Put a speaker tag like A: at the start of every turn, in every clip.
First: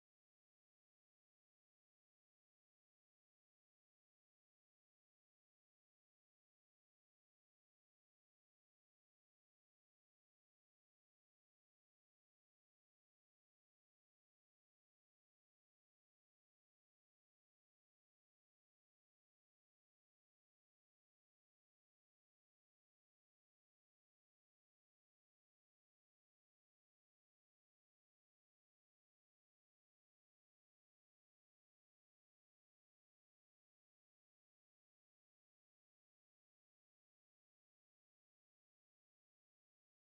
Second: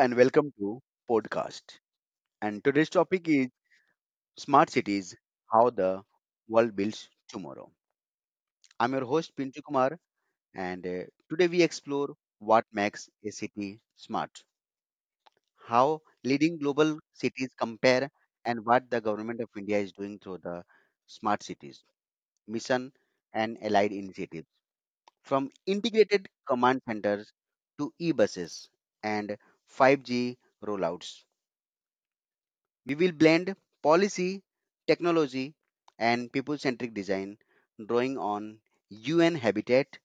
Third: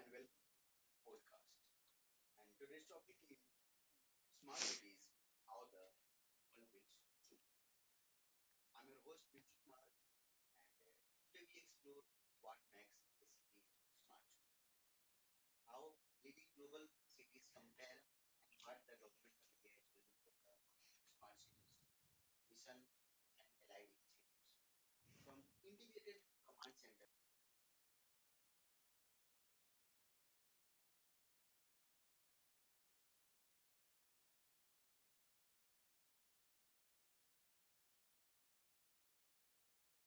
A: and welcome to podcast. And today's topic is smart cities: how the world builds tomorrow. I'm your host Pintu Kumar, and today we explore what makes a city smart, how leading global cities compare, and what the government of India is doing through the smart cities mission and allied initiatives, from integrated command centers to e-buses and 5G rollouts. We will blend policy, technology, and people centric design, drawing on UN Habitat,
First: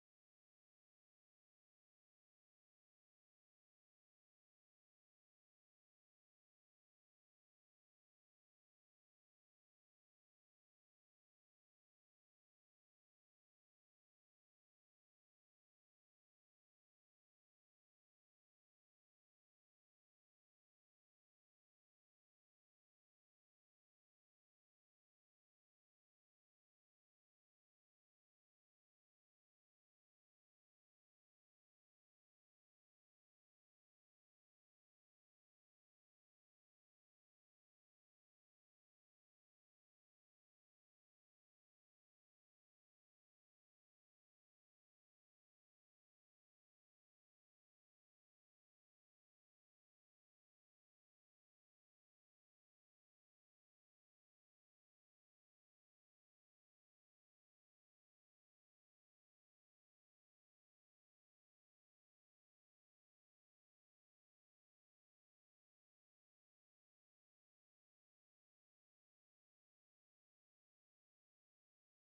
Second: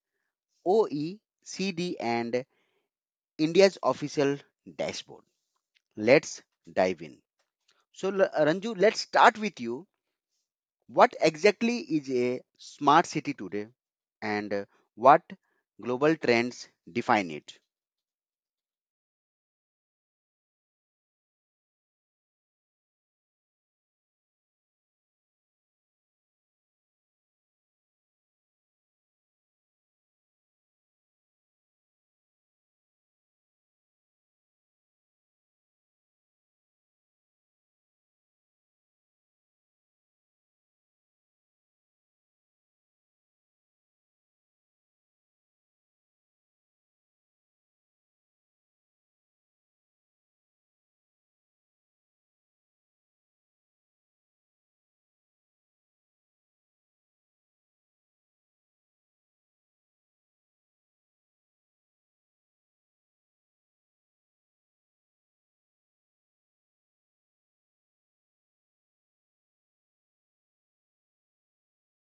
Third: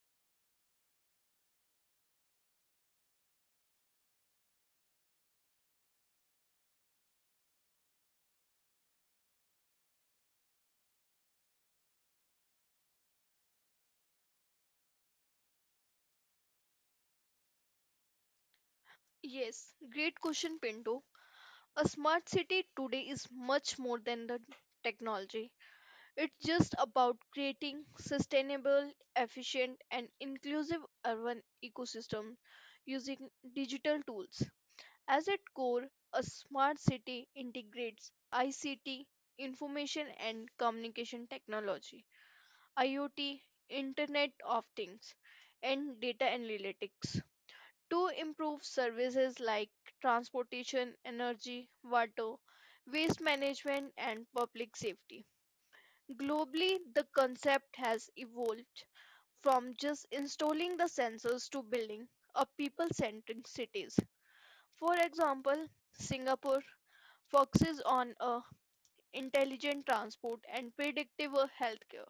A: OECD, and India's official dashboard. Let's dive in. So, Ranju, let's start with you. What exactly is a smart city today, and what global trends define it?
B: Yes, great question, Pinto. A smart city today is much more than the technology. It's just about creating sustainable, efficient, and inclusive urban ecosystem using digital tools. As its core, a smart city integrates ICT, information and communication technology, IoT, Internet of Things, and data analytics to improve services like transportation, energy, water, waste management, and public safety. Globally, the concept has evolved from just installing the sensors to building a people centric cities. For example, Singapore focuses on a intelligent transport and predictable healthcare.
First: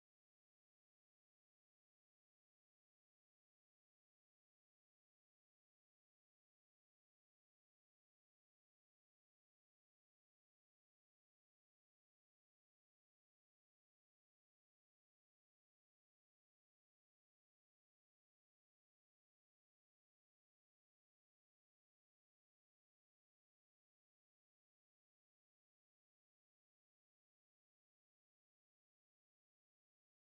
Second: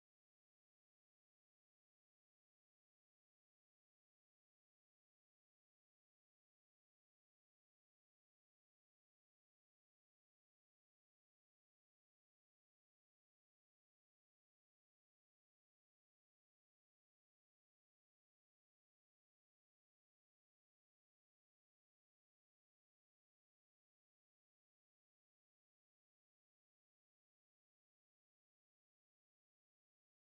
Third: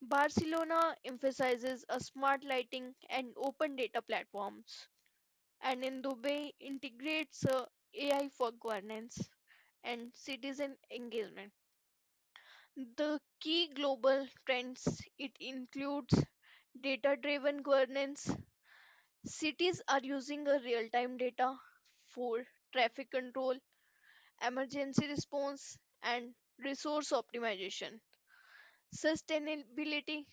B: Barcelona emphasizes a smart lighting and open data platforms. And in Dubai integrates AI for governance and citizen engagement. The key global trends it includes data-driven governance. Cities are using a real-time data for traffic control, emergency response, and resource optimization. Sustainability,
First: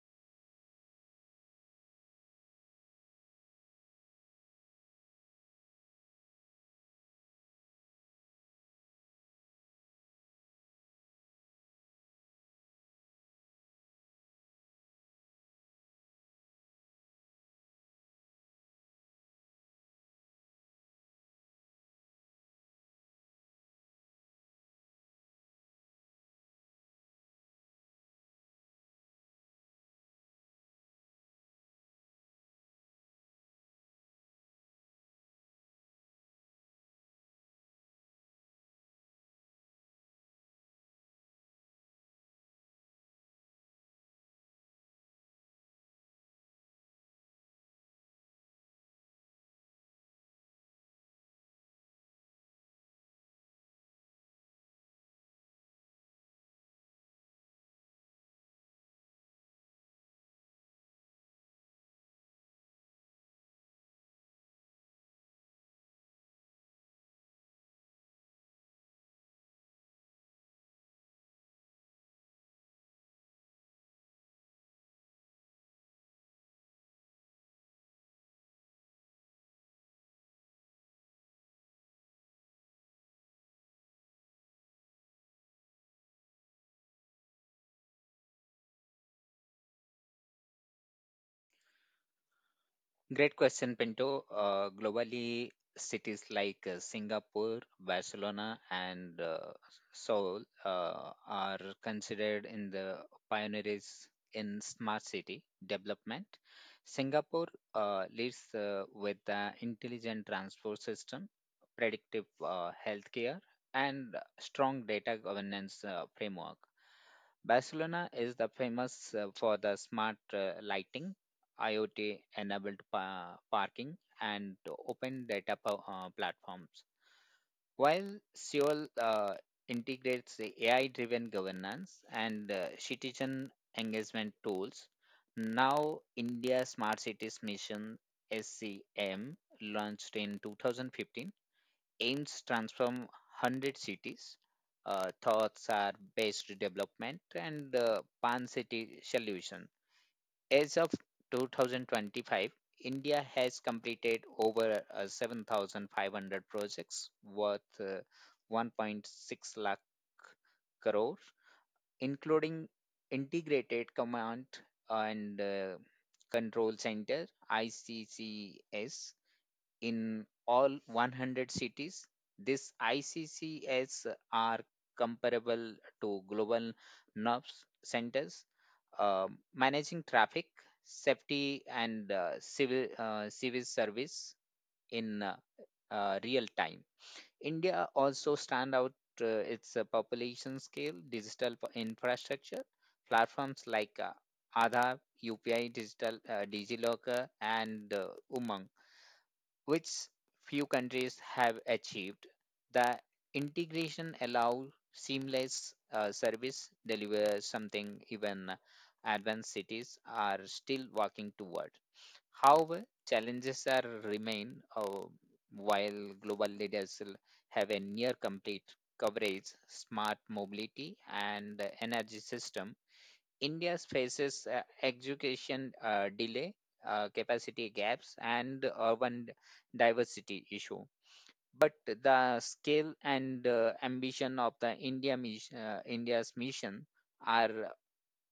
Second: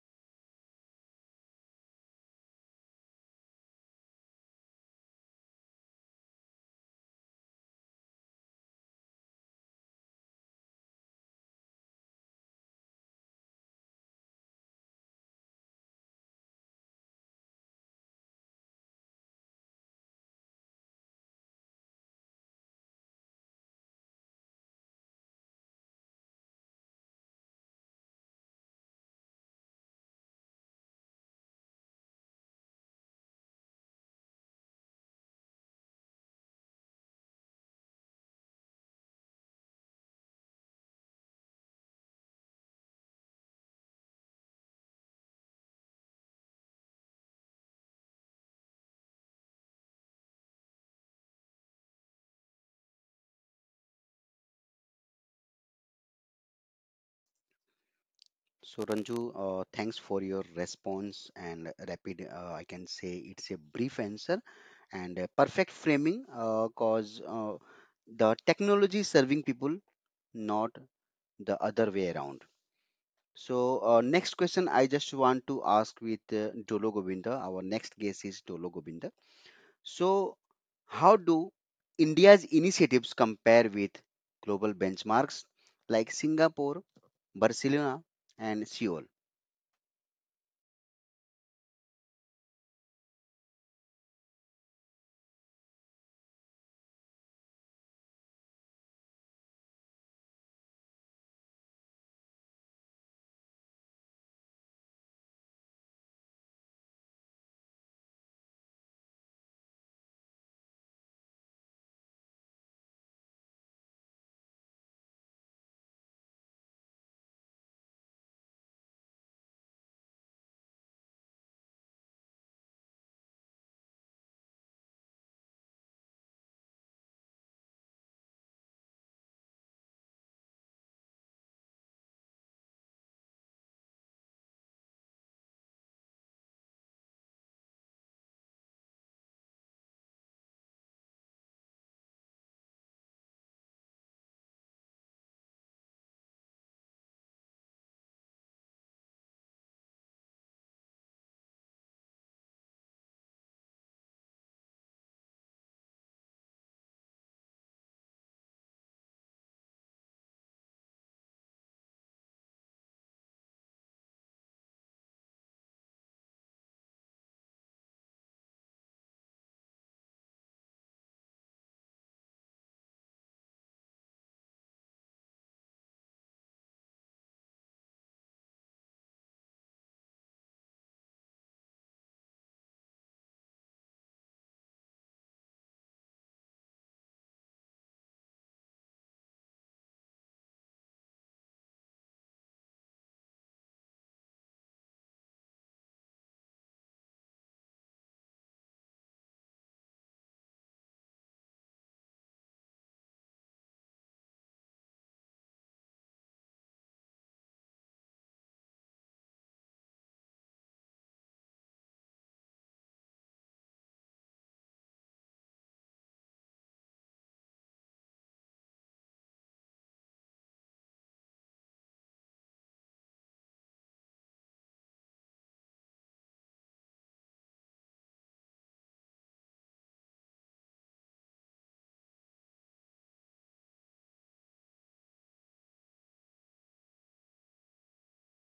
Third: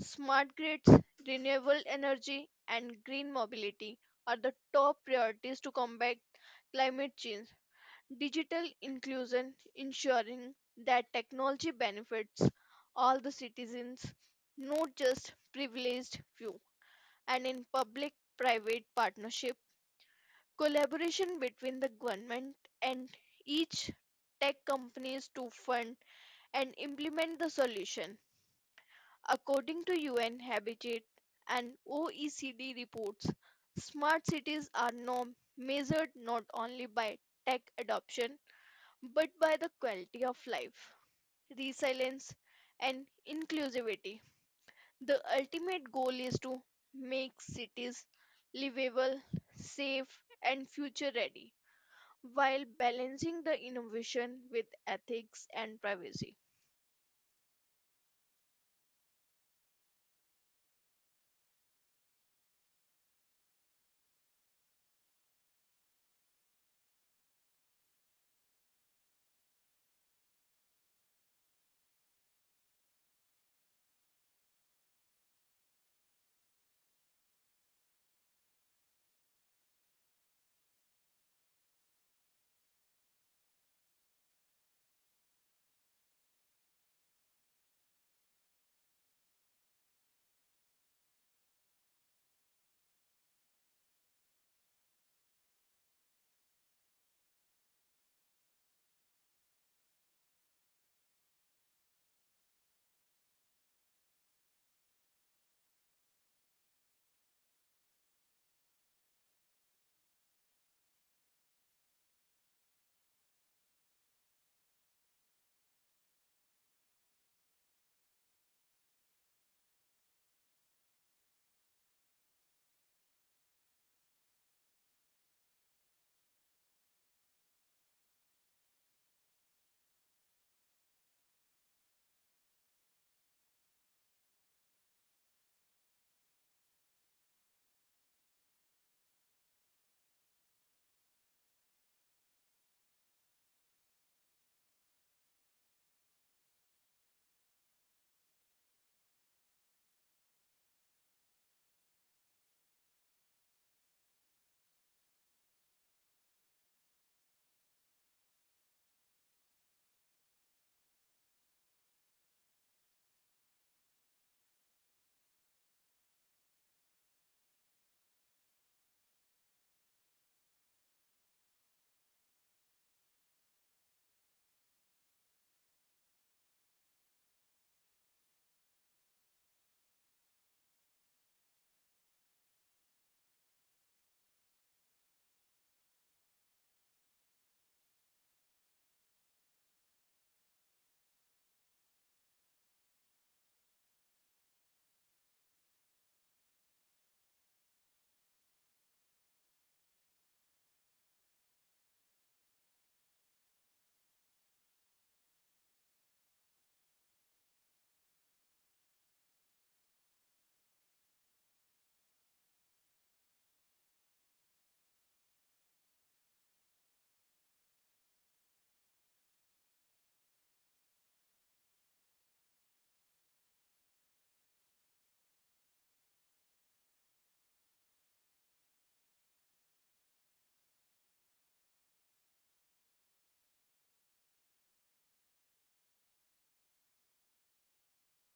B: smart grids, renewable energy, and green mobility are the top priorities to combat climate change. Digital inclusion, ensuring that technology benefits all the citizens, not just privileged few. And in public private partnership, collaboration between the government and each tech companies to fund and implement the solution. According to UN Habitat and OECD reports, smart cities are now measured not only by tech adoption but by the quality of life, resilience, and inclusivity. The ultimate goal is to make cities livable, safe, and future ready while balancing the innovation with ethics and privacy.
A: So Ranju, thanks for your response and rapid. I can say it's a brief answer and a perfect framing, cause the technology is serving people, not the other way around. So next question, I just want to ask with Dolo Govinda. Our next guest is Dolo Govinda. So how do India's initiatives compare with global benchmarks like Singapore, Barcelona, and Seoul?
C: Great question, Pinto. Globally, cities like Singapore, Barcelona, and Seoul are considered in the pioneers in smart city development. Singapore leads with the intelligent transport system, predictive healthcare, and strong data governance framework. Barcelona is the famous for the smart lighting, IoT enabled parking, and open data platforms. While Seoul integrates the AI driven governance and citizen engagement tools. Now India Smart Cities Mission SCM launched in 2015 aims transform 100 cities. Thoughts are based development and pan city solutions. As of 2025, India has completed over 7,500 projects worth 1.6 lakh crore, including Integrated Command and Control Center (ICCS) in all 100 cities. These ICCS are comparable to global NURBS centers, managing traffic, safety, and civil service in real time. India also stand out its population scale, digital infrastructure, platforms like Aadhaar, UPI, digital DigiLocker, and Umang, which few countries have achieved. The integration allows seamless service deliver, something even advanced cities are still working toward. However, challenges are remain. While global leaders will have a near complete coverage, smart mobility and energy system, India faces education delay, capacity gaps, and urban diversity issue. But the scale and ambition of the India's mission are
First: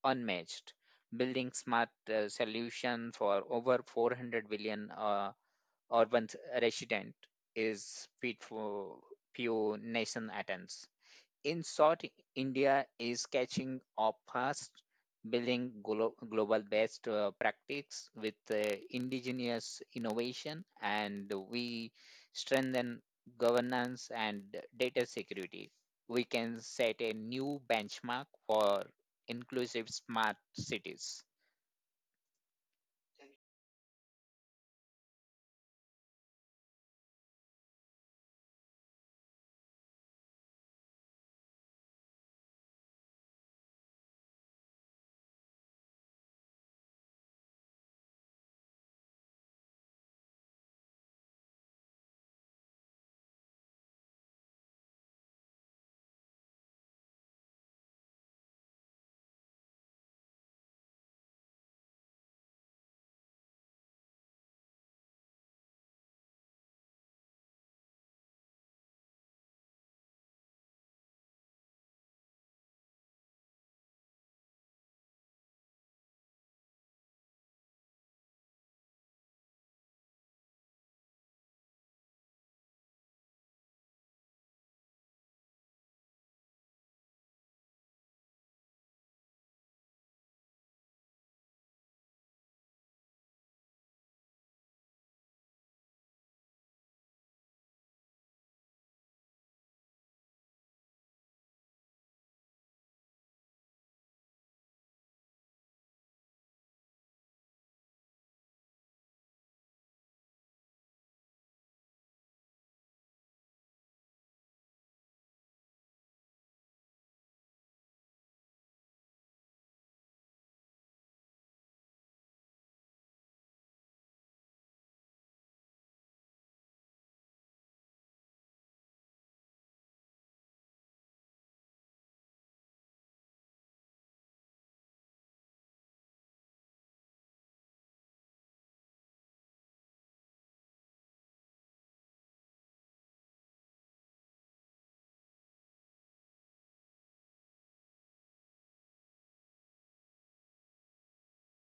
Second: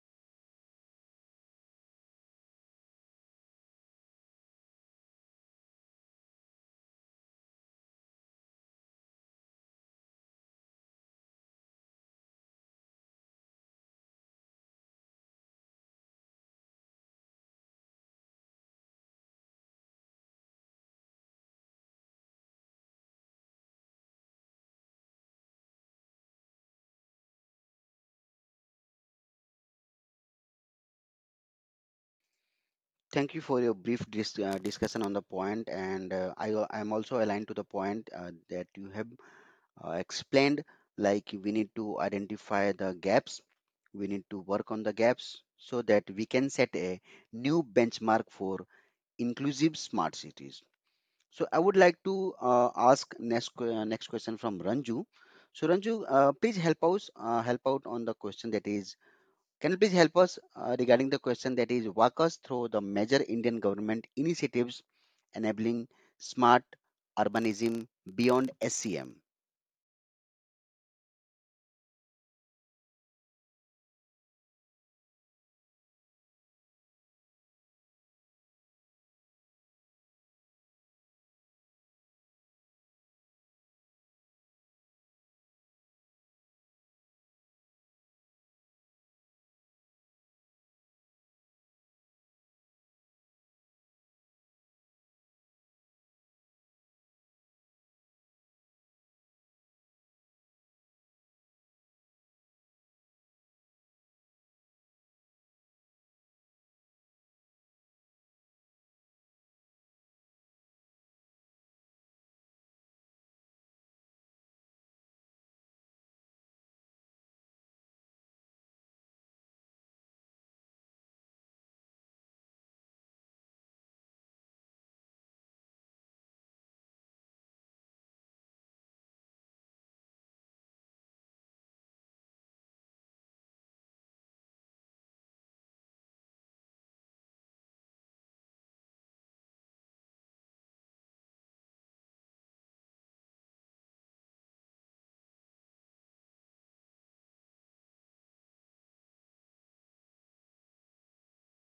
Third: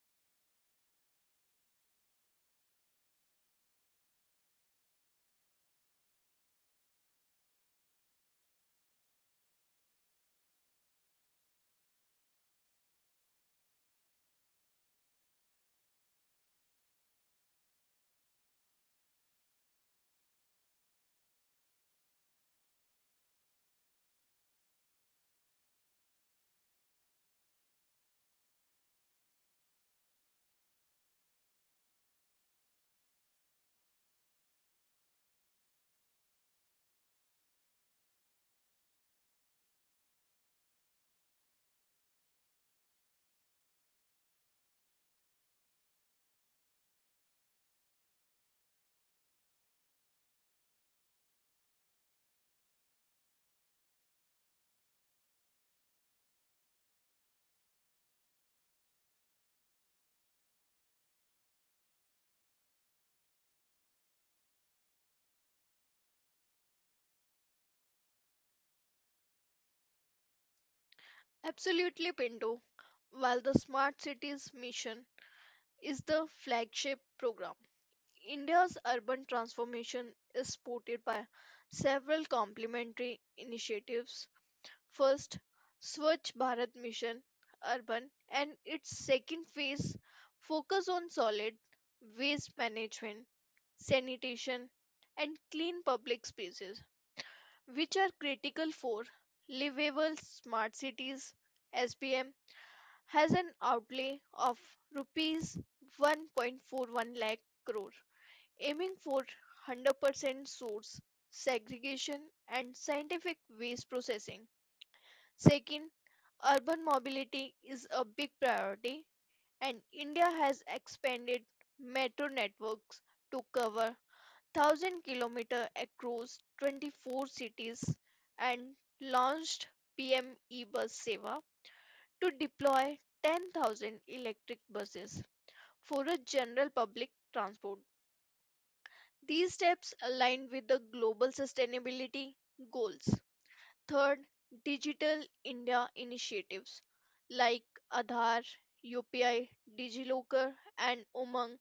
C: unmatched, building smart solution for over 400 billion urban resident is fit for few nation attends. In short, India is catching up fast, building global best practice with indigenous innovation, and we strengthen governance and data security. We can set a new benchmark for inclusive smart cities.
A: Thank you for your brief discussion on the point, and I am also aligned to the point that you have explained. Like we need to identify the gaps, we need to work on the gaps so that we can set a new benchmark for inclusive smart cities. So I would like to ask next question from Ranju. So Ranju, please help us help out on the question that is can you please help us regarding the question that is walk us through the major Indian government initiatives enabling smart urbanism beyond SCM?
B: Absolutely, Pinto. While the Smart Cities mission is the flagship program, India's urban transformation is supported by several complementary initiatives. First, Swachh Bharat Mission Urban and its second phase focus on solid waste management, sanitation and clean public spaces which are critical for livable smart cities. SBM has an outlay of rupees 1.41 lakh crore aiming for 100% source segregation and scientific waste processing. Second, urban mobility is a big priority, and India has expanded metro networks to cover 1,000 km across 24 cities and launched PM e-bus Seva to deploy 10,000 electric buses for a general public transport. These steps align with the global sustainability goals. Third, Digital India initiatives like Aadhaar, UPI, DigiLocker, and Umang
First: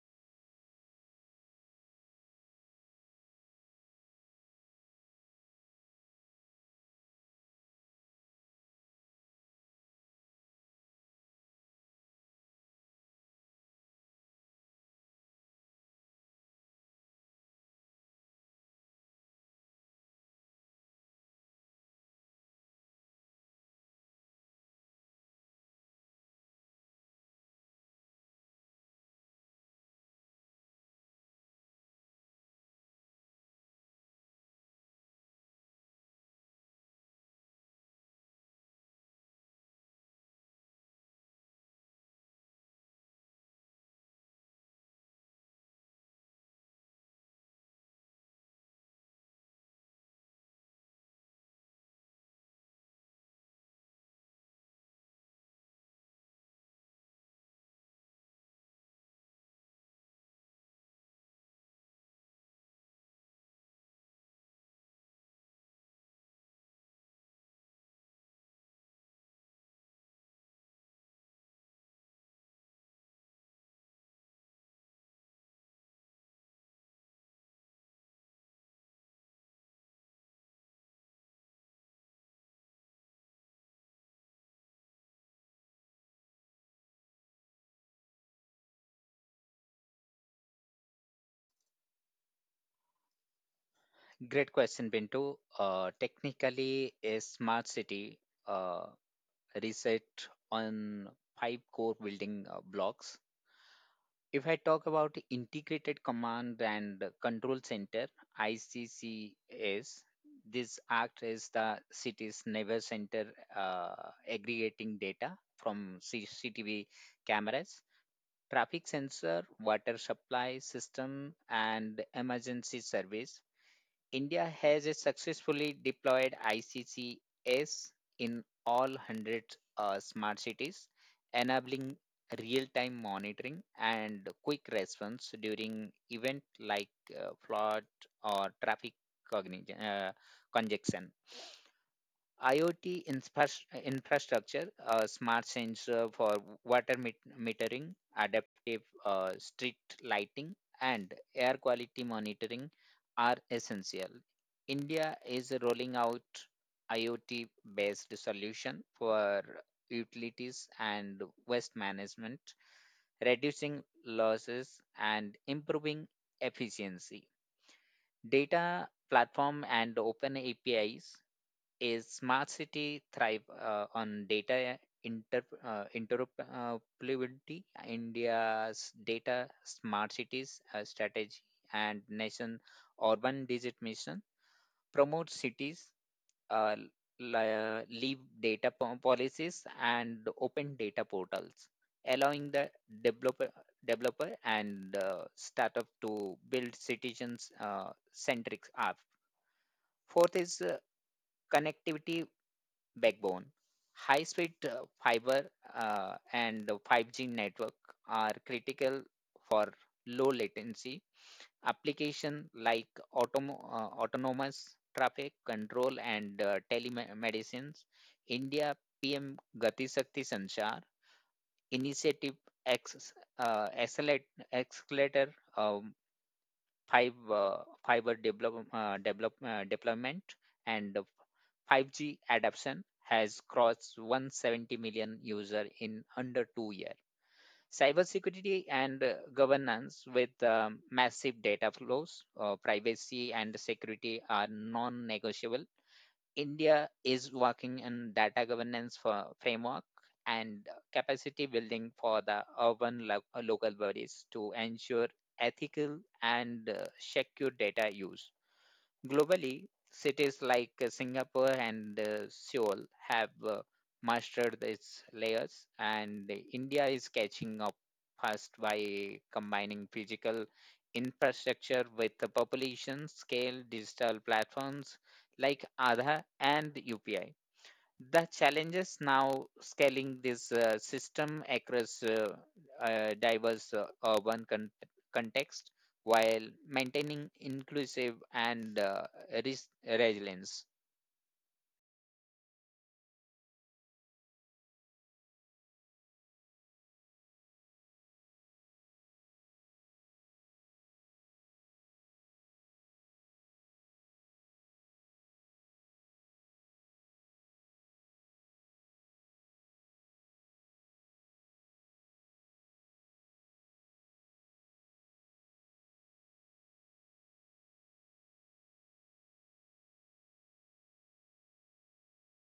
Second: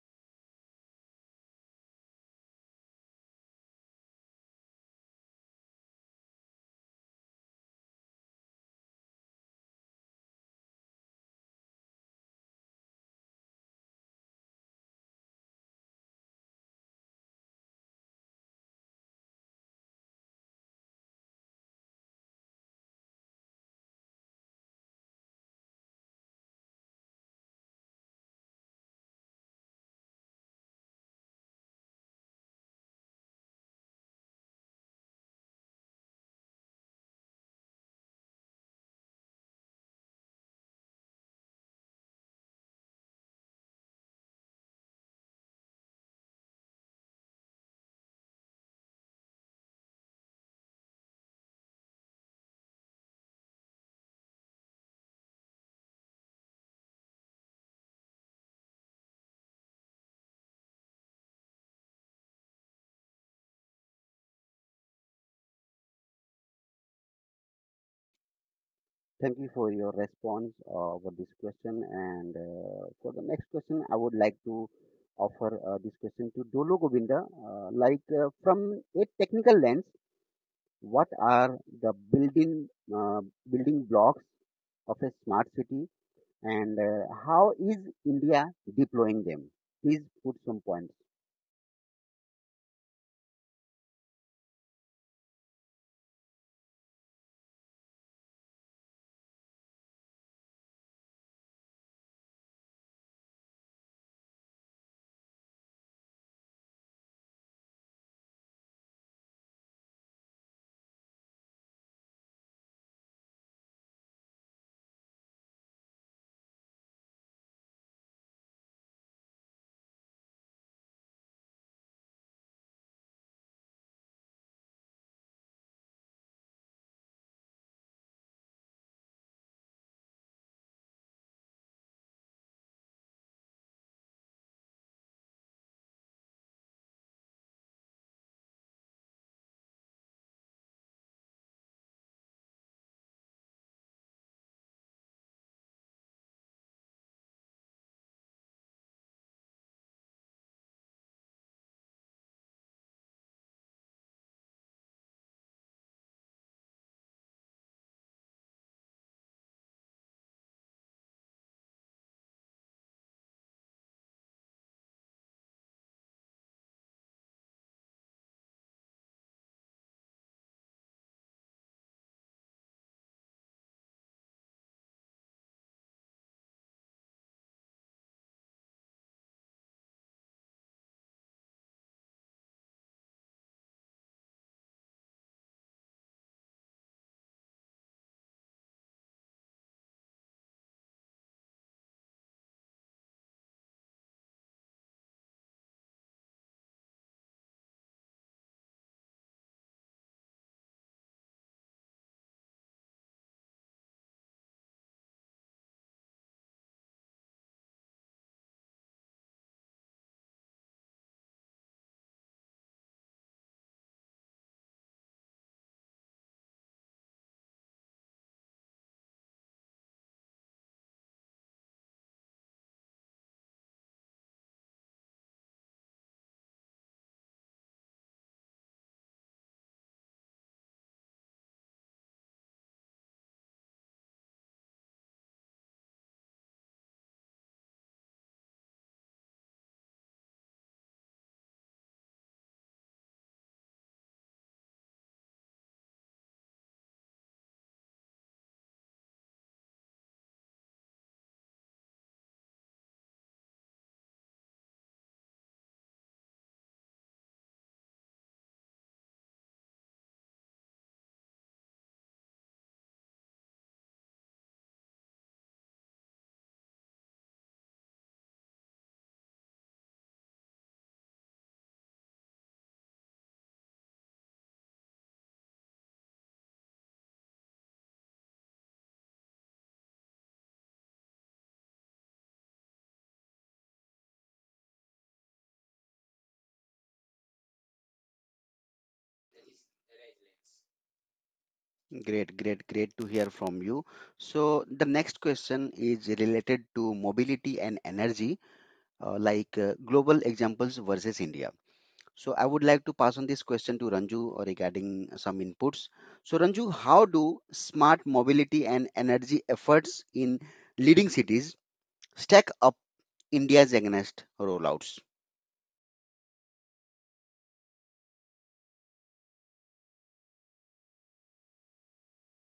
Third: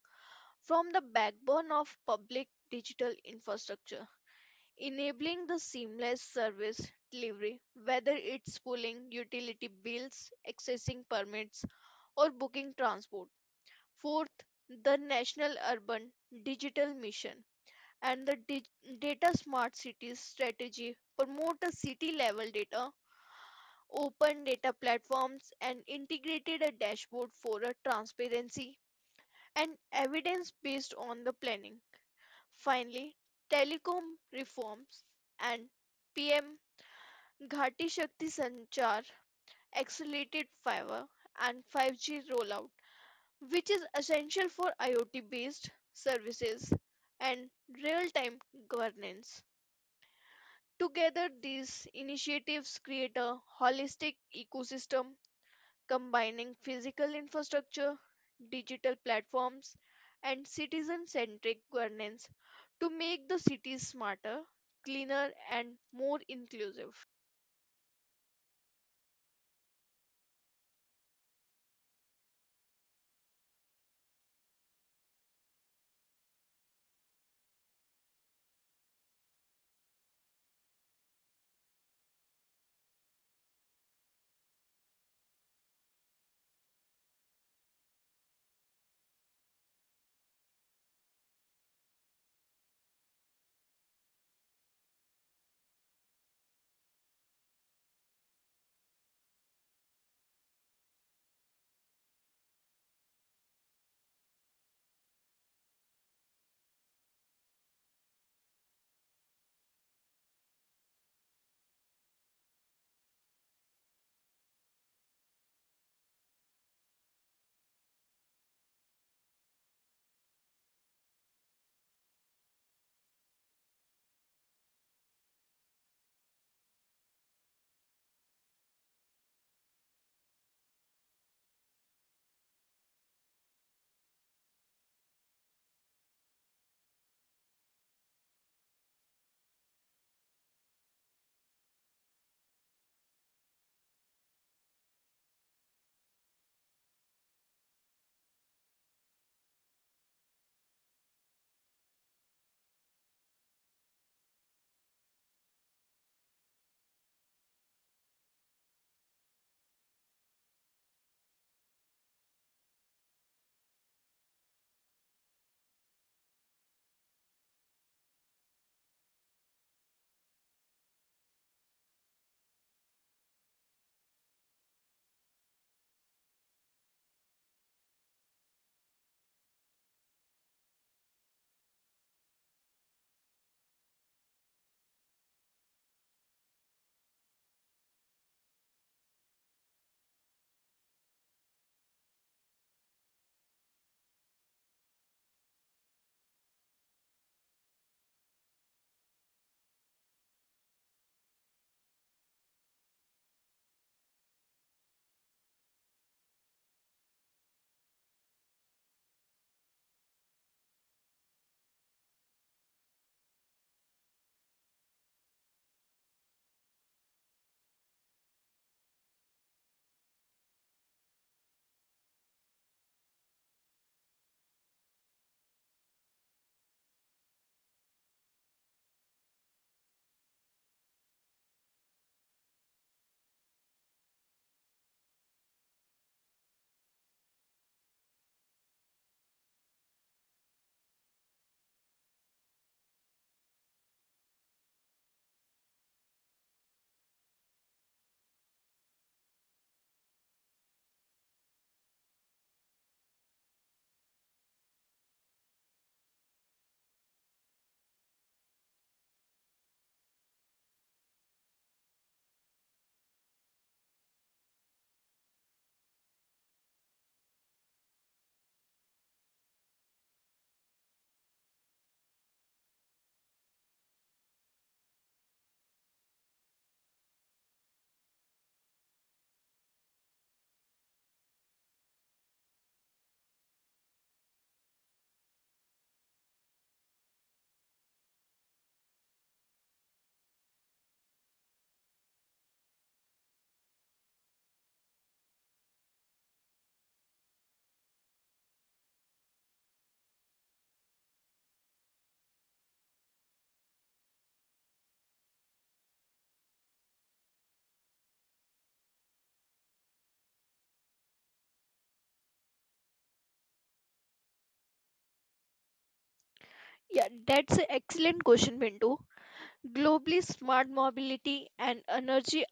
B: form the backbone of public digital infrastructure, enabling the seamless service delivery, whether it's pulling utility bills, accessing permits, or booking transport. Fourth, the National Urban Digital Mission and the Data Smart Cities strategy promote a city level data open data platforms, and integrated a dashboard for a transparency and evidence based on the planning. Finally, telecom reforms and PM Ghati Shakti Sanchar accelerated fiber and 5G rollout, which is essential for IoT based services and real time governance. Together, these initiatives create a holistic ecosystem combining physical infrastructure, digital platforms, and citizen centric governance to make the cities smarter, cleaner, and more inclusive.
A: Thank you for your response for this question. And for the next question, I would like to offer this question to Dolo Govinda. Like from a technical lens, what are the uh, building blocks of a smart city and how is India deploying them? Please put some points.
C: Great question, Bintu. Technically, a smart city uh, reset on five core building blocks. If I talk about integrated command and control center (ICCS), this act is the city's neighbor center, aggregating data from CCTV cameras, traffic sensor, water supply system, and emergency service. India has successfully deployed ICCS in all 100 smart cities, enabling real time monitoring and quick response during event like flood or traffic cognition, uh, congestion. IoT infrastructure, smart sensor for water metering, adaptive street lighting, and air quality monitoring are essential. India is rolling out IoT based solution for utilities and waste management, reducing losses and improving efficiency. Data platform and open APIs, is smart city thrive on data interoperability. India's data smart cities strategy and nation urban digit mission promote cities uh, leave data policies and open data portals allowing the developer developer and startup to build citizens centric app. Fourth is connectivity backbone. High speed fiber and the 5G network are critical for low latency application like autonomous traffic control and telemedicines. India PM Gati Shakti Sanchar initiative acc- accelerator um, five fiber deployment and 5G adoption has crossed 170 million user in under 2 years. Cybersecurity and governance, with massive data flows, privacy and security are non-negotiable. India is working in data governance for framework and capacity building for the urban local bodies to ensure ethical and secure data use. Globally, cities like Singapore and Seoul have mastered these layers, and India is catching up fast by combining physical infrastructure with the population scale digital platforms like Aadha and UPI. The challenges now scaling this system across diverse urban context while maintaining inclusive and resilience.
A: Great, great, great to hear from you. So, the next question is related to mobility and energy, like global examples versus India. So, I would like to pass on this question to Ranju regarding some inputs. So, Ranju, how do smart mobility and energy efforts in leading cities stack up India's against rollouts?
B: Yeah, that's an excellent question, Bindu. Globally, smart mobility and energy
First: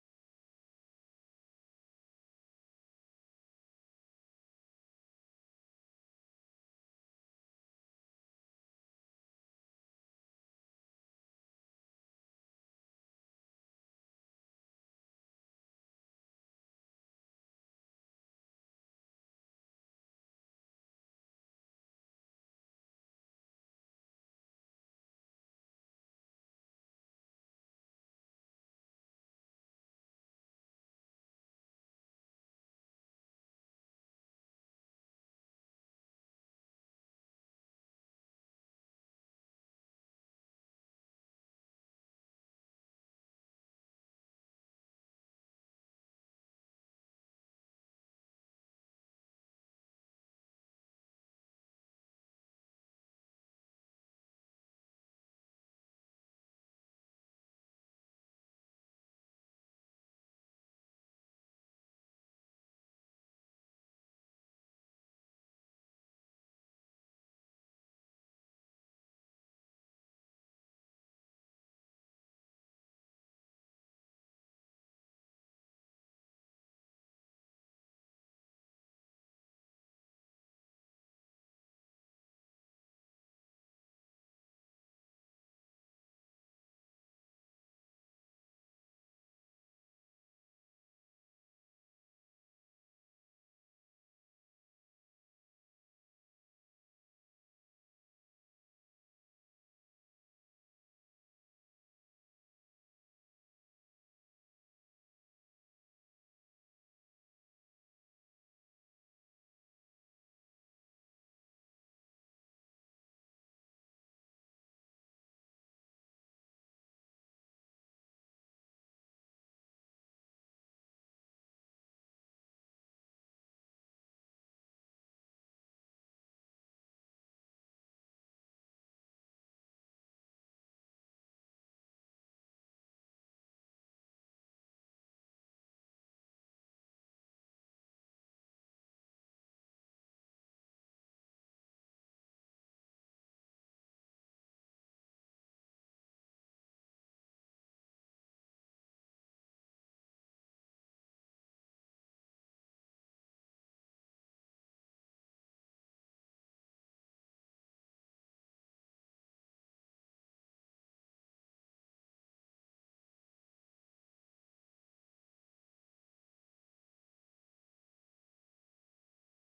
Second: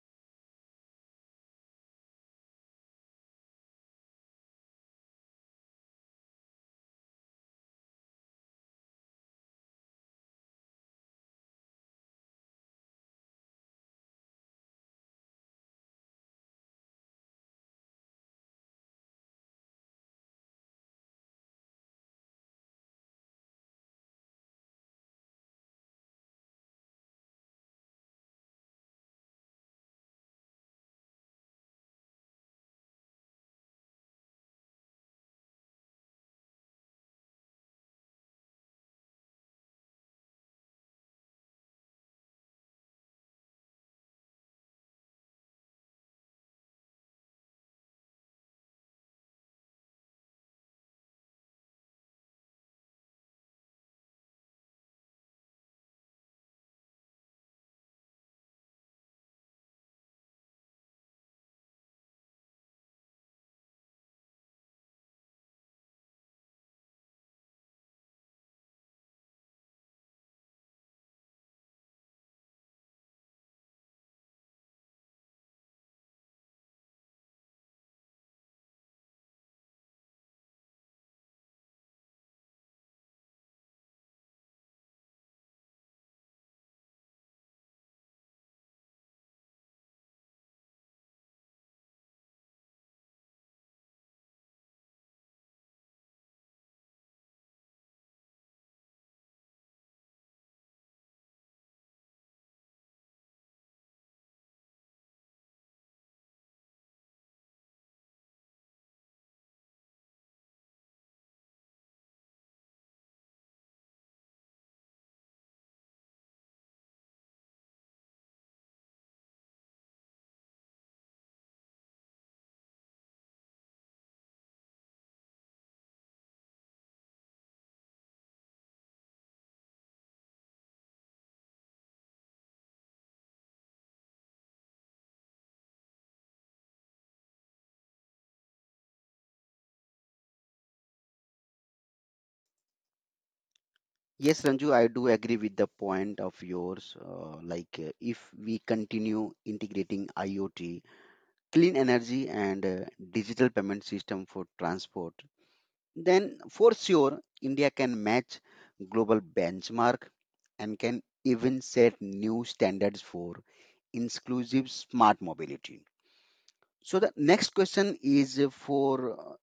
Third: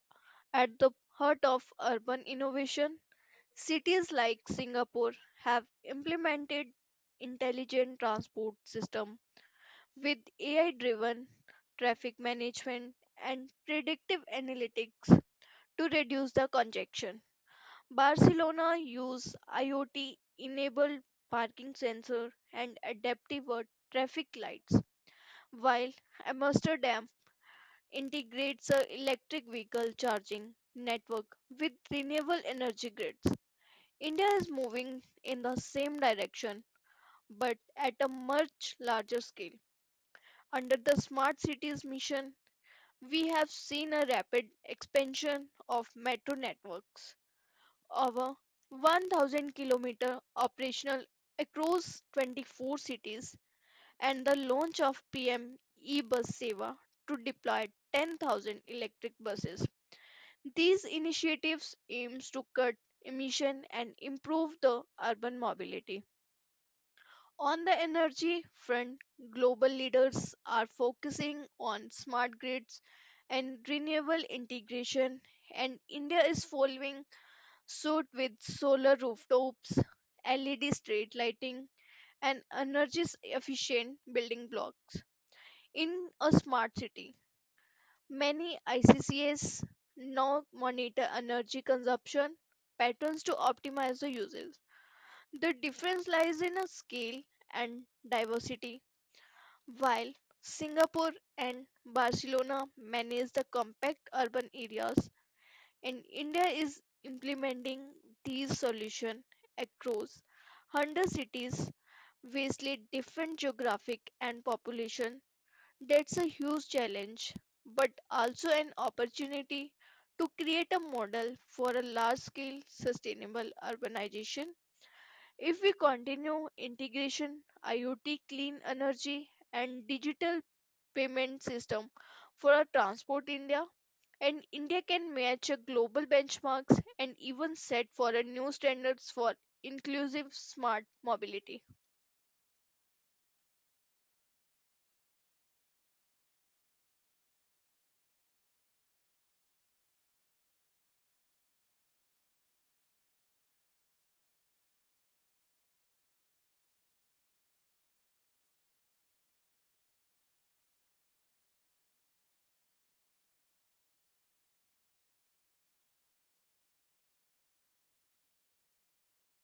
B: at the heart of urban innovation. Cities like Singapore have implemented intelligent transport system with AI driven traffic management and predictive analytics to reduce the congestion. Barcelona use IoT enabled parking sensor and adaptive traffic lights, while Amsterdam integrates a electric vehicle charging network with renewable energy grids. India is moving in the same direction but at a much larger scale under the Smart Cities mission. We have seen a rapid expansion of metro networks. Over 1,000 km operational across 24 cities and the launch of PM e-bus Seva to deploy 10,000 electric buses. These initiatives aims to cut emission and improve the urban mobility. On the energy front, global leaders are focusing on smart grids and renewable integration, and India is following suit with solar rooftops, LED street lighting, and energy efficient building blocks. In a smart city, many ICCS now monitor energy consumption patterns to optimize the uses. The difference lies in a scale and diversity. While Singapore and Barcelona manage the compact urban areas, and India is implementing these solutions across 100 cities, vastly different geographic and population. That's a huge challenge, but also an opportunity to create a model for a large-scale sustainable urbanization. If we continue integration, IoT, clean energy, and digital payment system for our transport India, and India can match a global benchmarks and even set for a new standards for inclusive smart mobility.
A: Yes, Ranju, I do agree with the point of yours. Like, if we continue integrating IoT, clean energy, and digital payment system for transport, then for sure India can match global benchmark and can even set new standards for inclusive smart mobility. So the next question is for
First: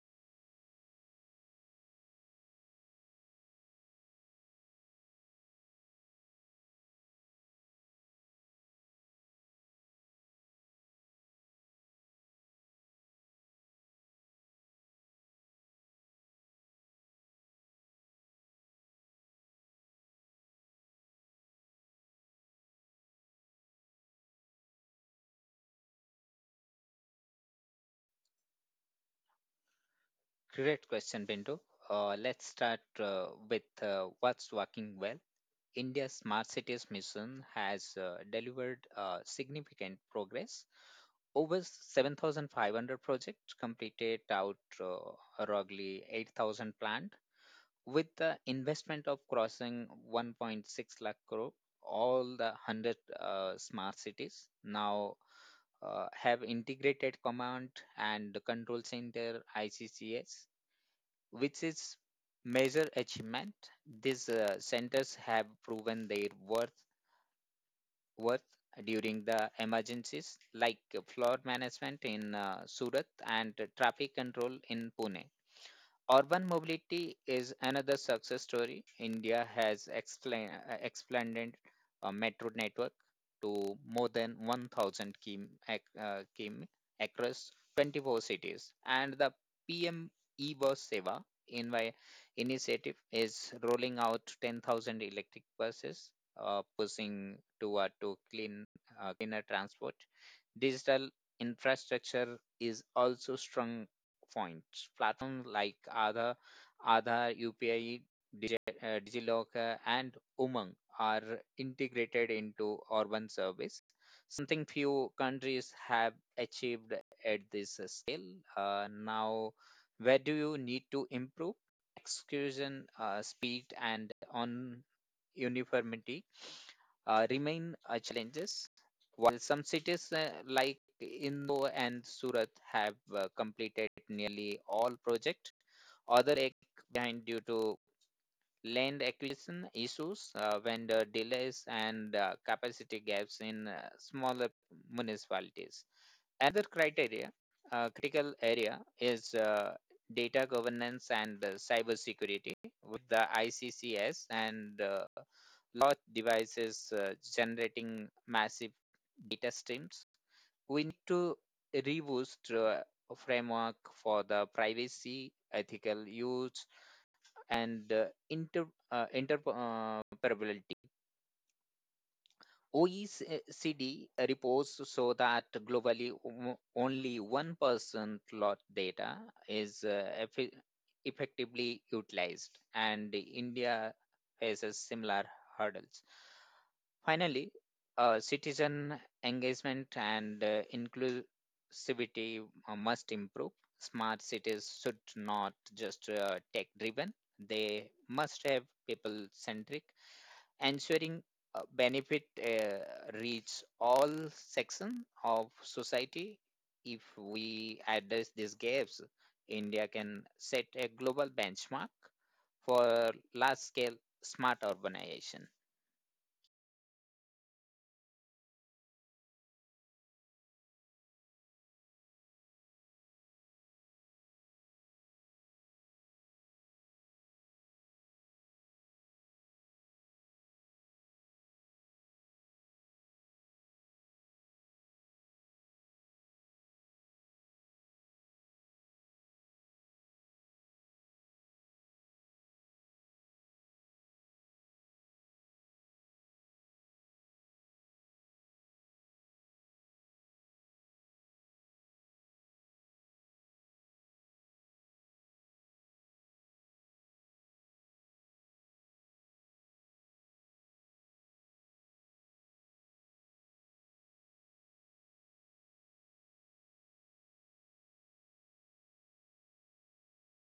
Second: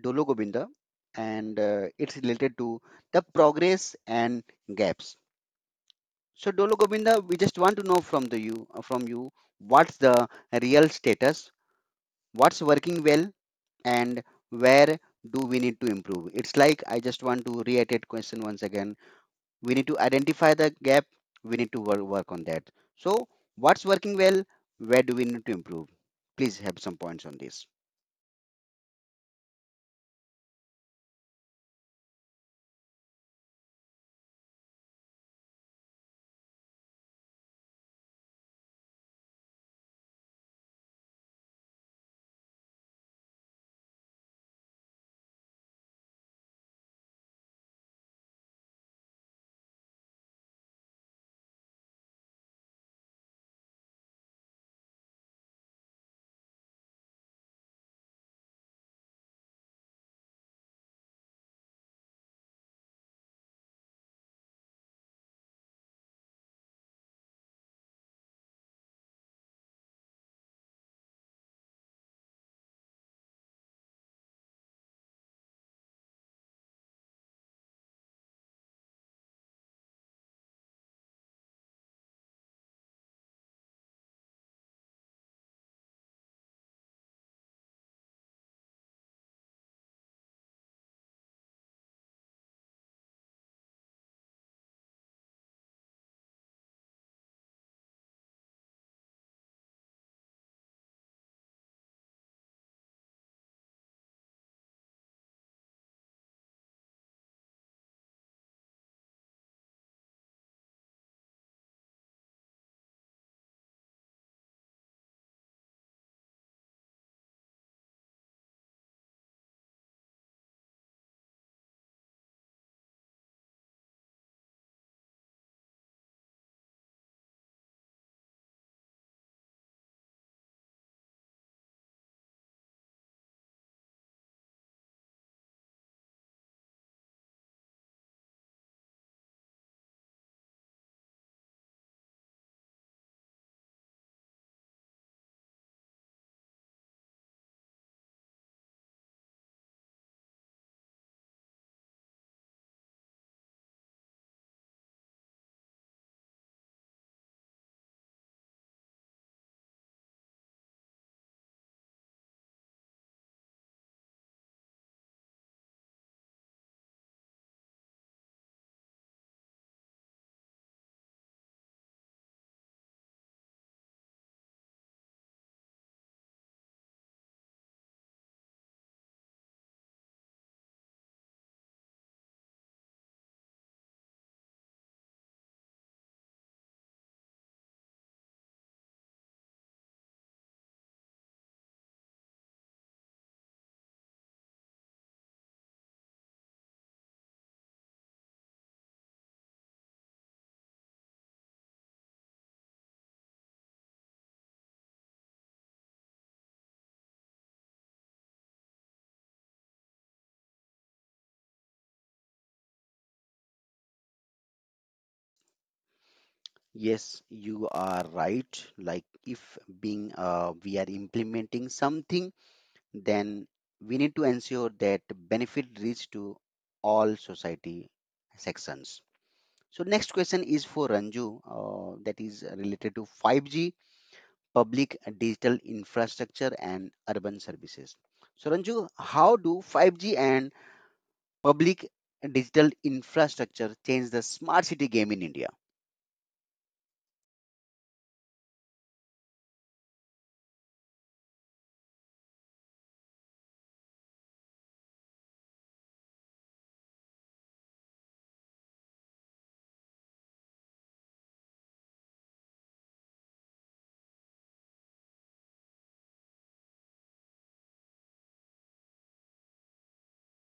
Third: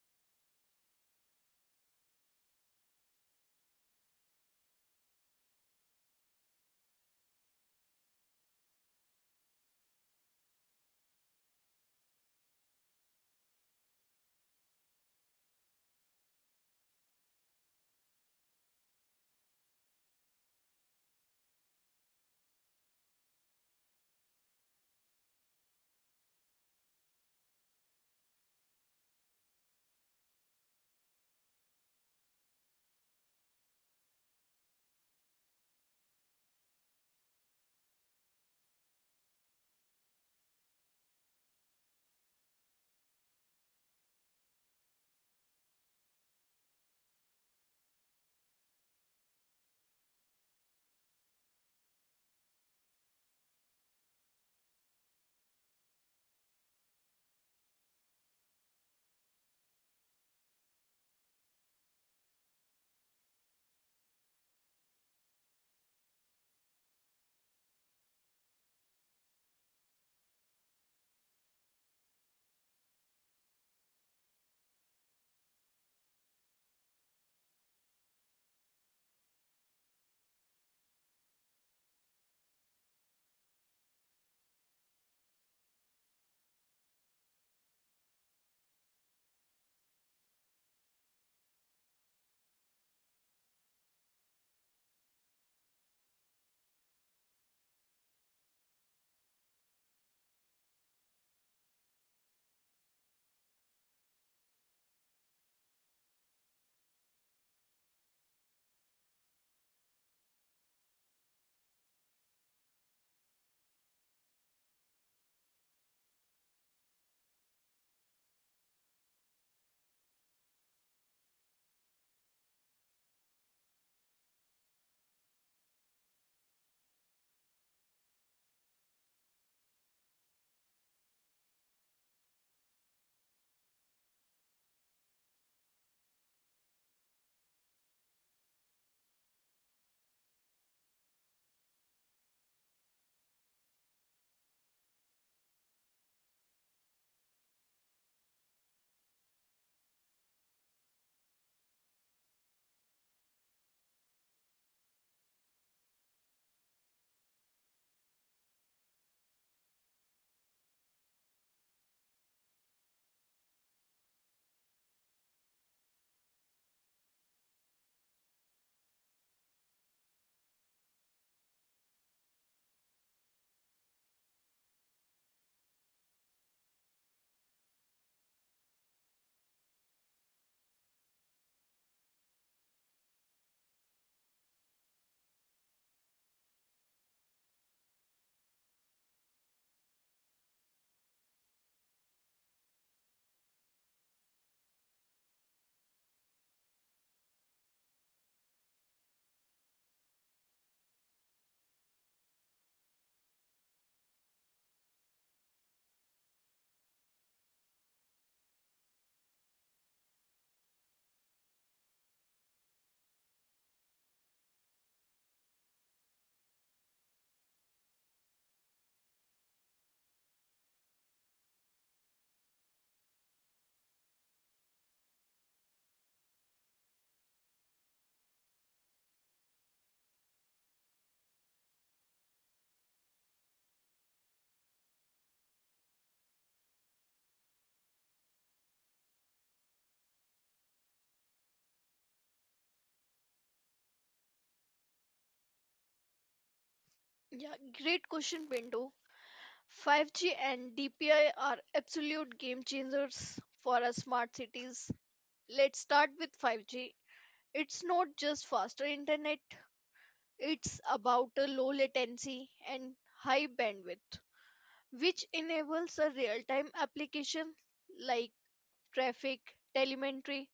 A: Dolo Govinda, and it's related to the progress and gaps. So Dolo Govinda, we just want to know from the you from you what's the real status, what's working well, and where do we need to improve? It's like I just want to reiterate question once again. We need to identify the gap. We need to work on that. So what's working well? Where do we need to improve? Please have some points on this.
C: Great question, Pinto. Let's start with what's working well. India's Smart Cities mission has delivered significant progress. Over 7,500 projects completed out roughly 8,000 planned. With the investment of crossing 1.6 lakh crore, all the 100 smart cities now have integrated command and control center ICCS, which is major achievement. These centers have proven their worth during the emergencies like flood management in Surat and traffic control in Pune. Urban mobility is another success story. India has expanded a metro network to more than 1,000 km, across 24 cities, and the PM e-bus Seva invi- initiative is rolling out 10,000 electric buses, pushing toward to clean cleaner transport. Digital infrastructure is also strong points. Platforms like Aadhaar, Aadhaar UPI, DigiLocker, and Umang are integrated into urban service, something few countries have achieved at this scale. Now, where do you need to improve? Execution, speed, and on uniformity remain challenges. While some cities like Indore and Surat have completed nearly all project, other lag behind due to land acquisition issues, vendor delays, and capacity gaps in smaller municipalities. Another critical area, is data governance and cyber security. With the ICCS and large devices generating massive data streams. We need to reboost a framework for the privacy, ethical use, and interoperability. OECD reports show that globally only 1% lot data is effectively utilized, and India faces similar hurdles. Finally, citizen engagement and inclusivity must improve. Smart cities should not just tech driven, they must have people centric, ensuring benefit reach all sections of society. If we address these gaps, India can set a global benchmark for large scale smart urbanization.
A: Yes, you are right. Like if being we are implementing something, then we need to ensure that benefit reach to all society sections. So next question is for Ranju, that is related to 5G, public digital infrastructure, and urban services. So Ranju, how do 5G and public digital infrastructure change the smart city game in India?
B: Yeah, great question, Bindu. 5G and DPI are absolute game changers for our smart cities. Let's start with 5G. It's not just faster internet, it's about a low latency and high bandwidth, which enables a real time application like traffic, telemetry,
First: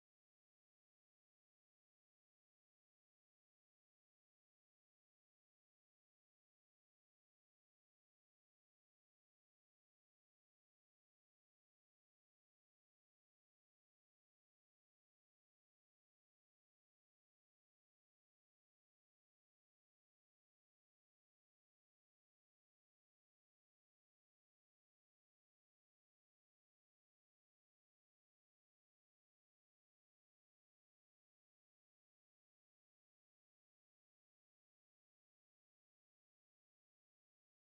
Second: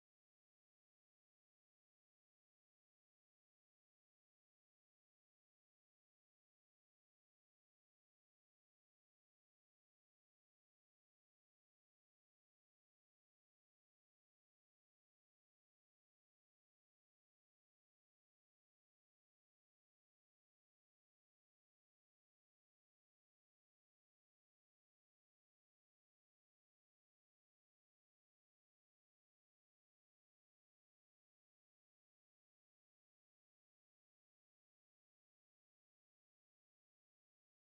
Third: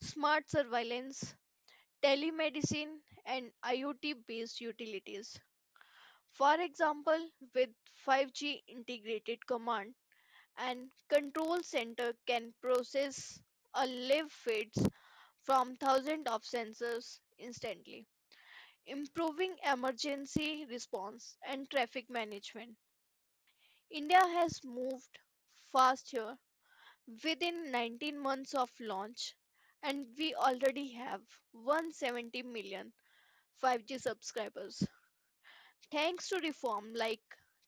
B: smart surveillance, telemedicine, and IoT based utilities. For example, with 5G integrated command and control center can process a live feeds from thousands of sensors instantly, improving emergency response and traffic management. India has moved fast here within 19 months of launch, and we already have one hundred seventy million five 5G subscribers. Thanks to reform like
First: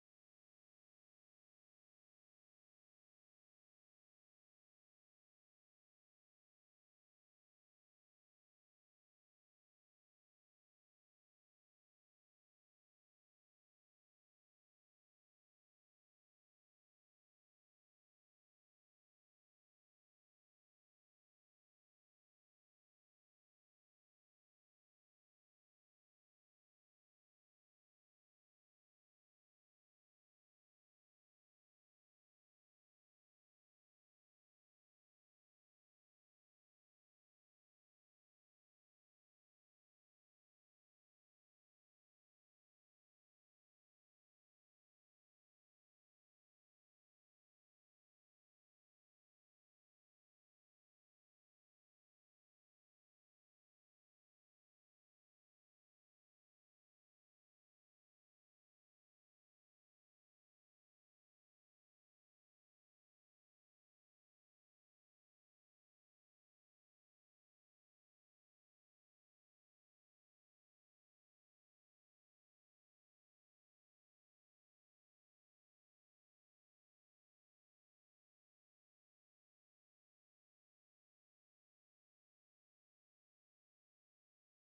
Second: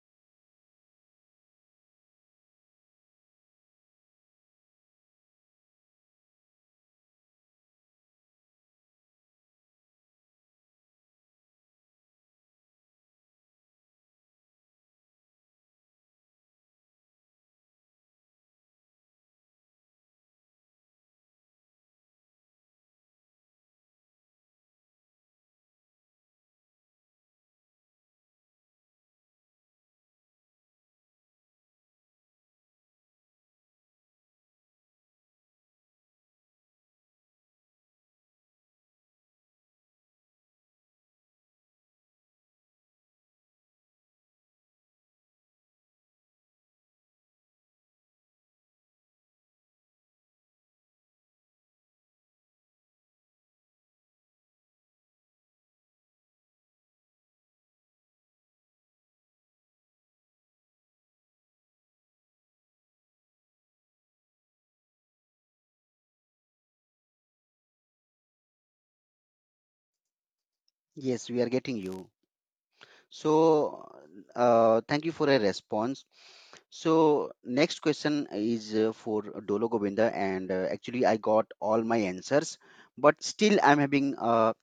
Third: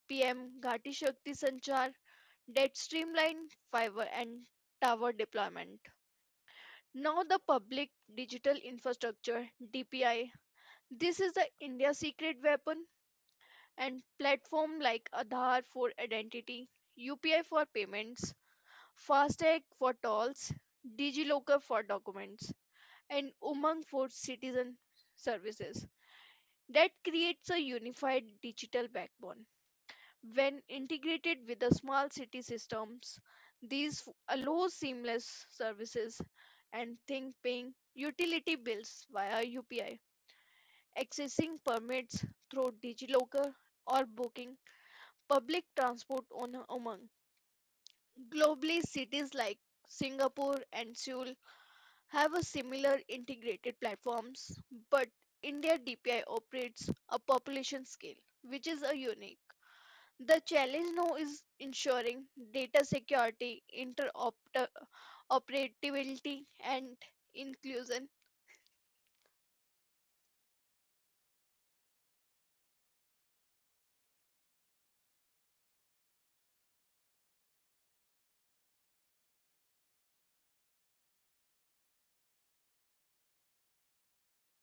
B: PM Ghati Shakti Sanchar that streamlined fiber and tower deployment. Now the public digital infrastructure DPI. This is the India secret weapon and platform like Aadhaar for identity, UPI for payments, FASTag for tolls, DigiLocker for documents, and Umang for citizen services. That creates a unified digital backbone. When integrated with the small city systems, allow seamless services and think paying utility bills via UPI, accessing permits through DigiLocker or booking public transport on Umang. Globally, cities like Singapore and Seoul have a similar integrated platforms, but India DPI operates a population scale, which is a unique. The challenge now is ensuring data security, interoperability, and inclusion.
A: Yes, we are getting you. So thank you for a response. So next question is for Dolo Govinda, and actually I got all my answers, but still I'm having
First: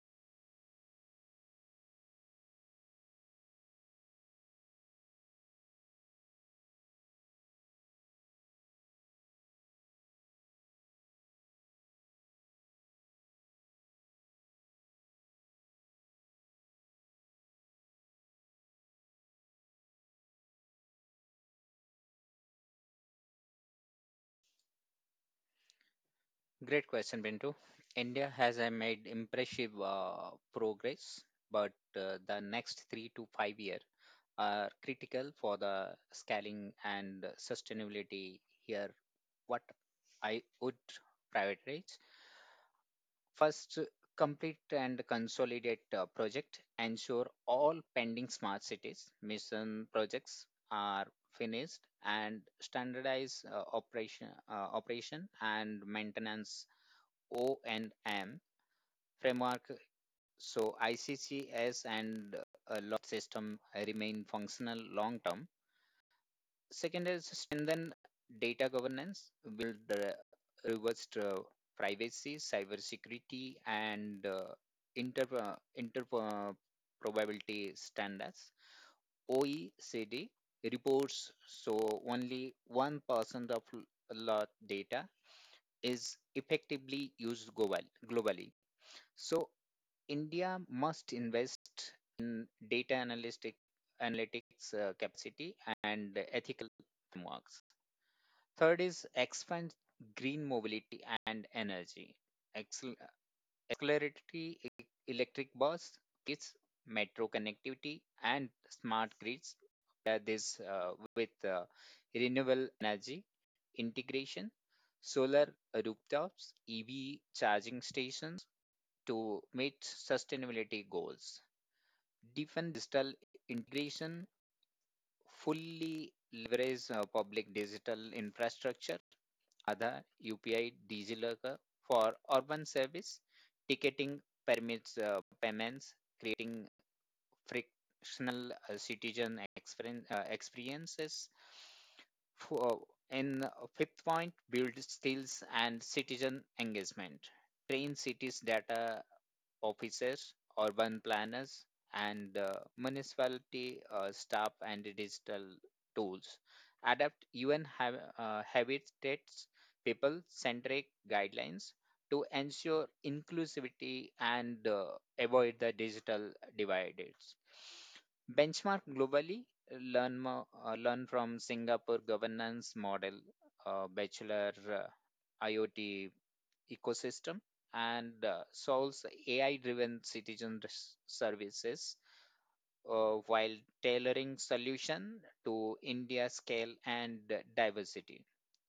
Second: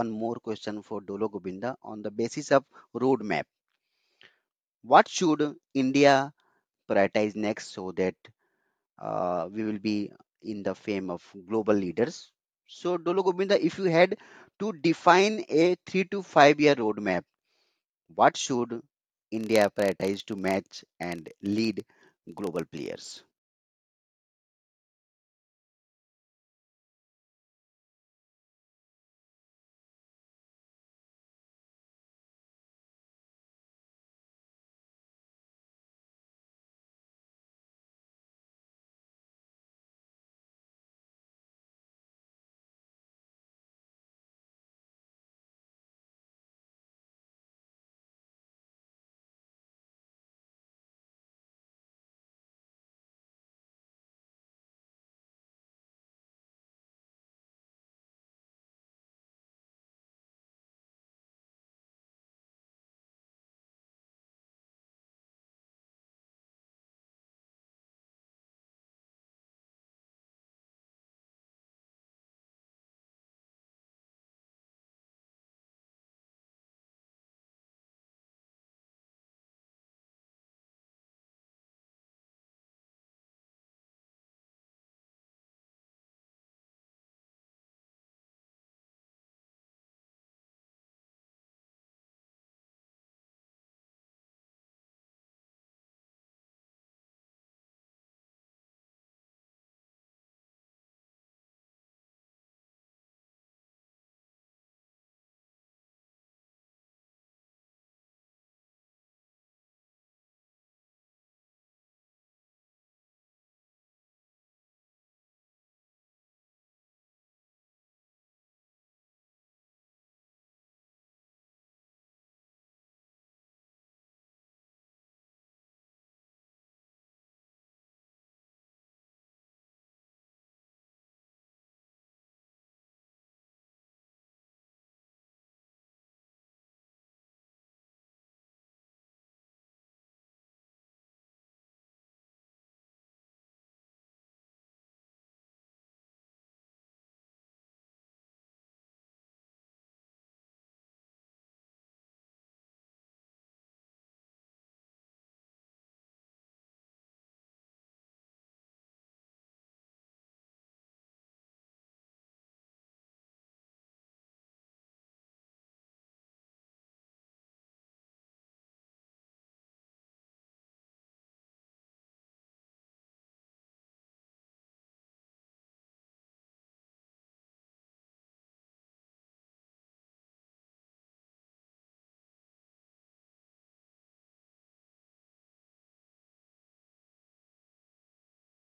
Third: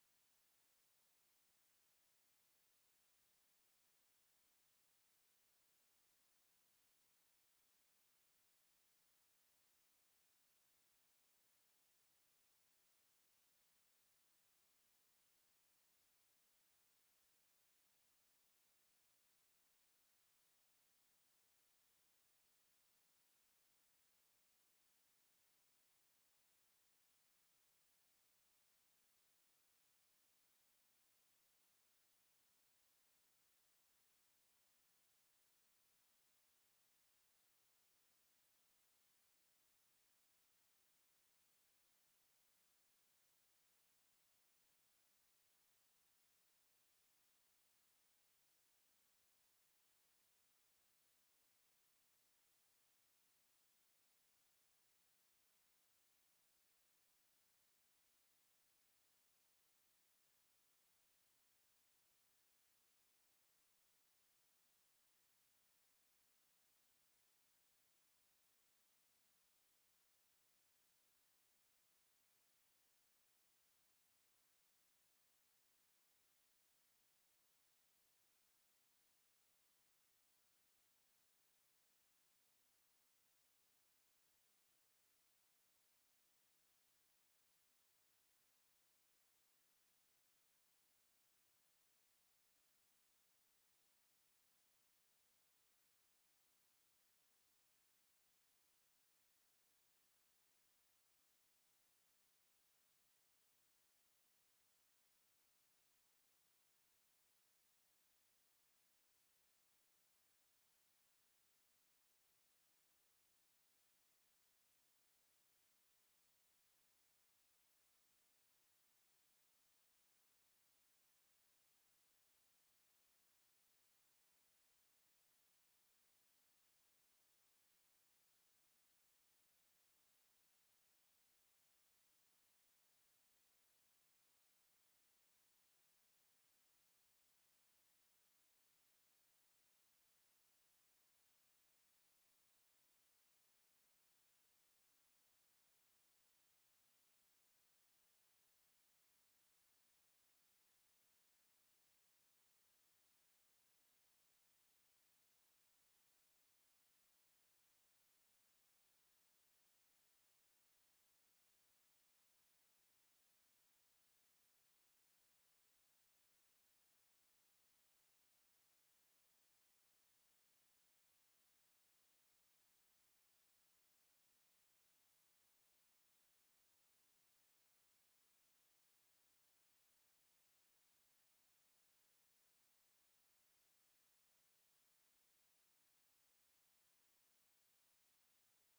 A: one more question for Dolo Govinda on the basis of roadmap. What should India prioritize next so that we will be in the fame of global leaders? So Dolo Govinda, if you had to define a 3 to 5 year roadmap, what should India prioritize to match and lead global players?
C: Great question, Bintu. India has made impressive progress, but the next 3 to 5 year are critical for the scaling and sustainability. Here, what I would prioritize first, complete and consolidate project, ensure all pending smart cities mission projects are finished, and standardize operation and maintenance O&M framework, so ICCS and a lot system remain functional long term. Second is strengthen data governance, build the reverse privacy, cybersecurity and inter inter probability standards. OECD reports so only 1% of lot data is effectively used globally. So India must invest in data analytics capacity and ethical frameworks. Third is expand green mobility and energy. Accelerate electric bus, its metro connectivity, and smart grids. Pair this with renewable energy integration, solar rooftops, EV charging stations, to meet sustainability goals. Deepen digital integration, fully leverage public digital infrastructure, Aadhaar, UPI, DigiLocker for urban service, ticketing, permits, payments, creating frictional citizen experiences. For In fifth point, build skills and citizen engagement. Train cities data offices, urban planners, and municipality staff and digital tools. Adapt UN habitats people centric guidelines to ensure inclusivity and avoid the digital divides. Benchmark globally, learn from Singapore governance model, Bachelor IoT ecosystem and solves AI driven citizen services while tailoring solution to India scale and diversity.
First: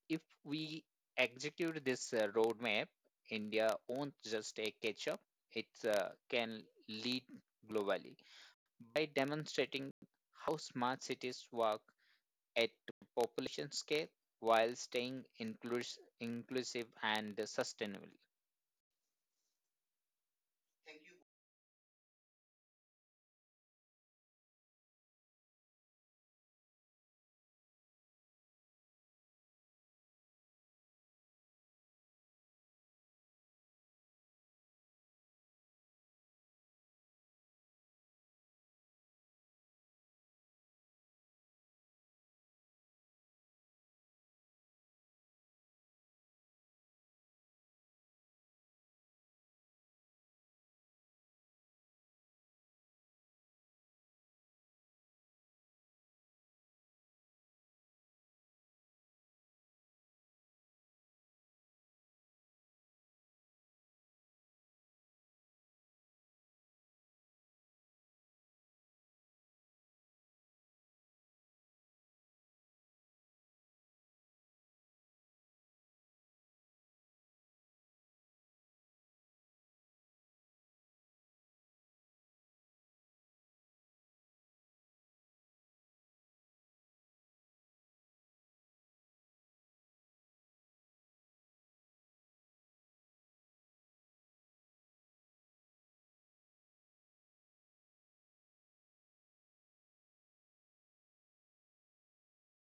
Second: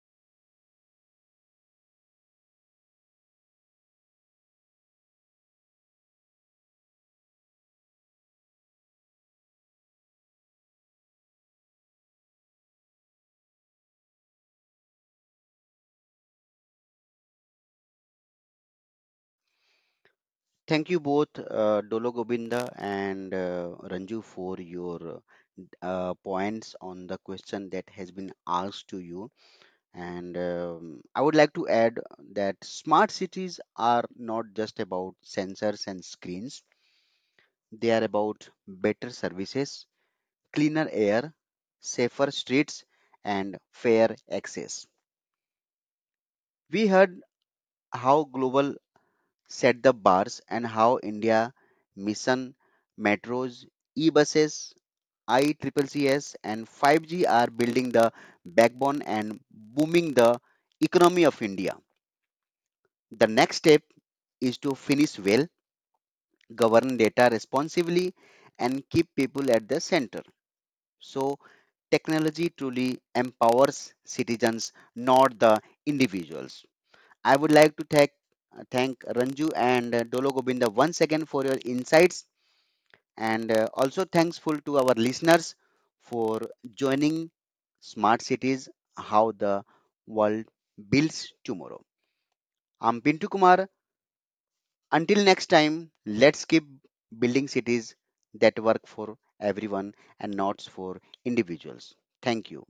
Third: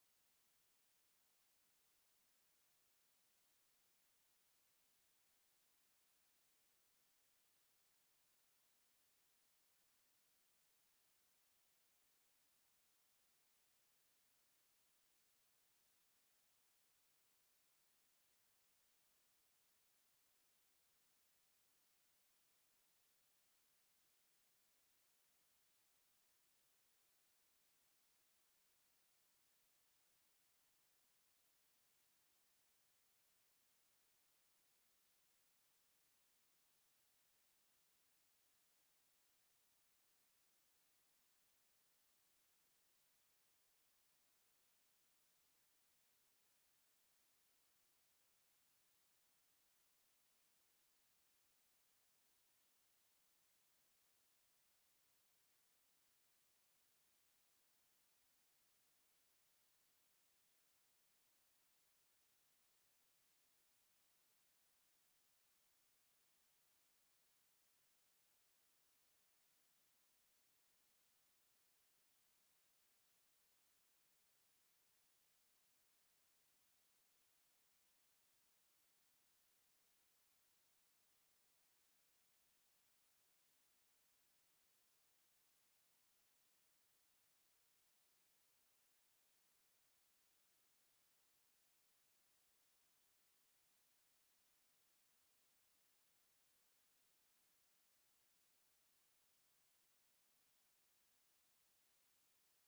C: If we execute this roadmap, India won't just a catch up, it can lead globally by demonstrating how smart cities work at population scale while staying inclusive and sustainable.
A: Thank you both, Dolo Gobinda and Ranju, for your points on the question that has been asked to you. And I would like to add that smart cities are not just about sensors and screens, they are about better services, cleaner air, safer streets, and fair access. We heard how global set the bars and how India Mission, metros, e-buses, I I-Triple-Cs, and 5G are building the backbone and booming the economy of India. The next step is to finish well, govern data responsibly, and keep people at the center. So technology truly empowers citizens, not the individuals. I would like to thank Ranju and Dolo Gobinda once again for your insights, and also thankful to our listeners for joining Smart Cities: How the World Builds Tomorrow. I'm Pintu Kumar. Until next time, let's keep building cities that work for everyone and not for individuals. Thank you.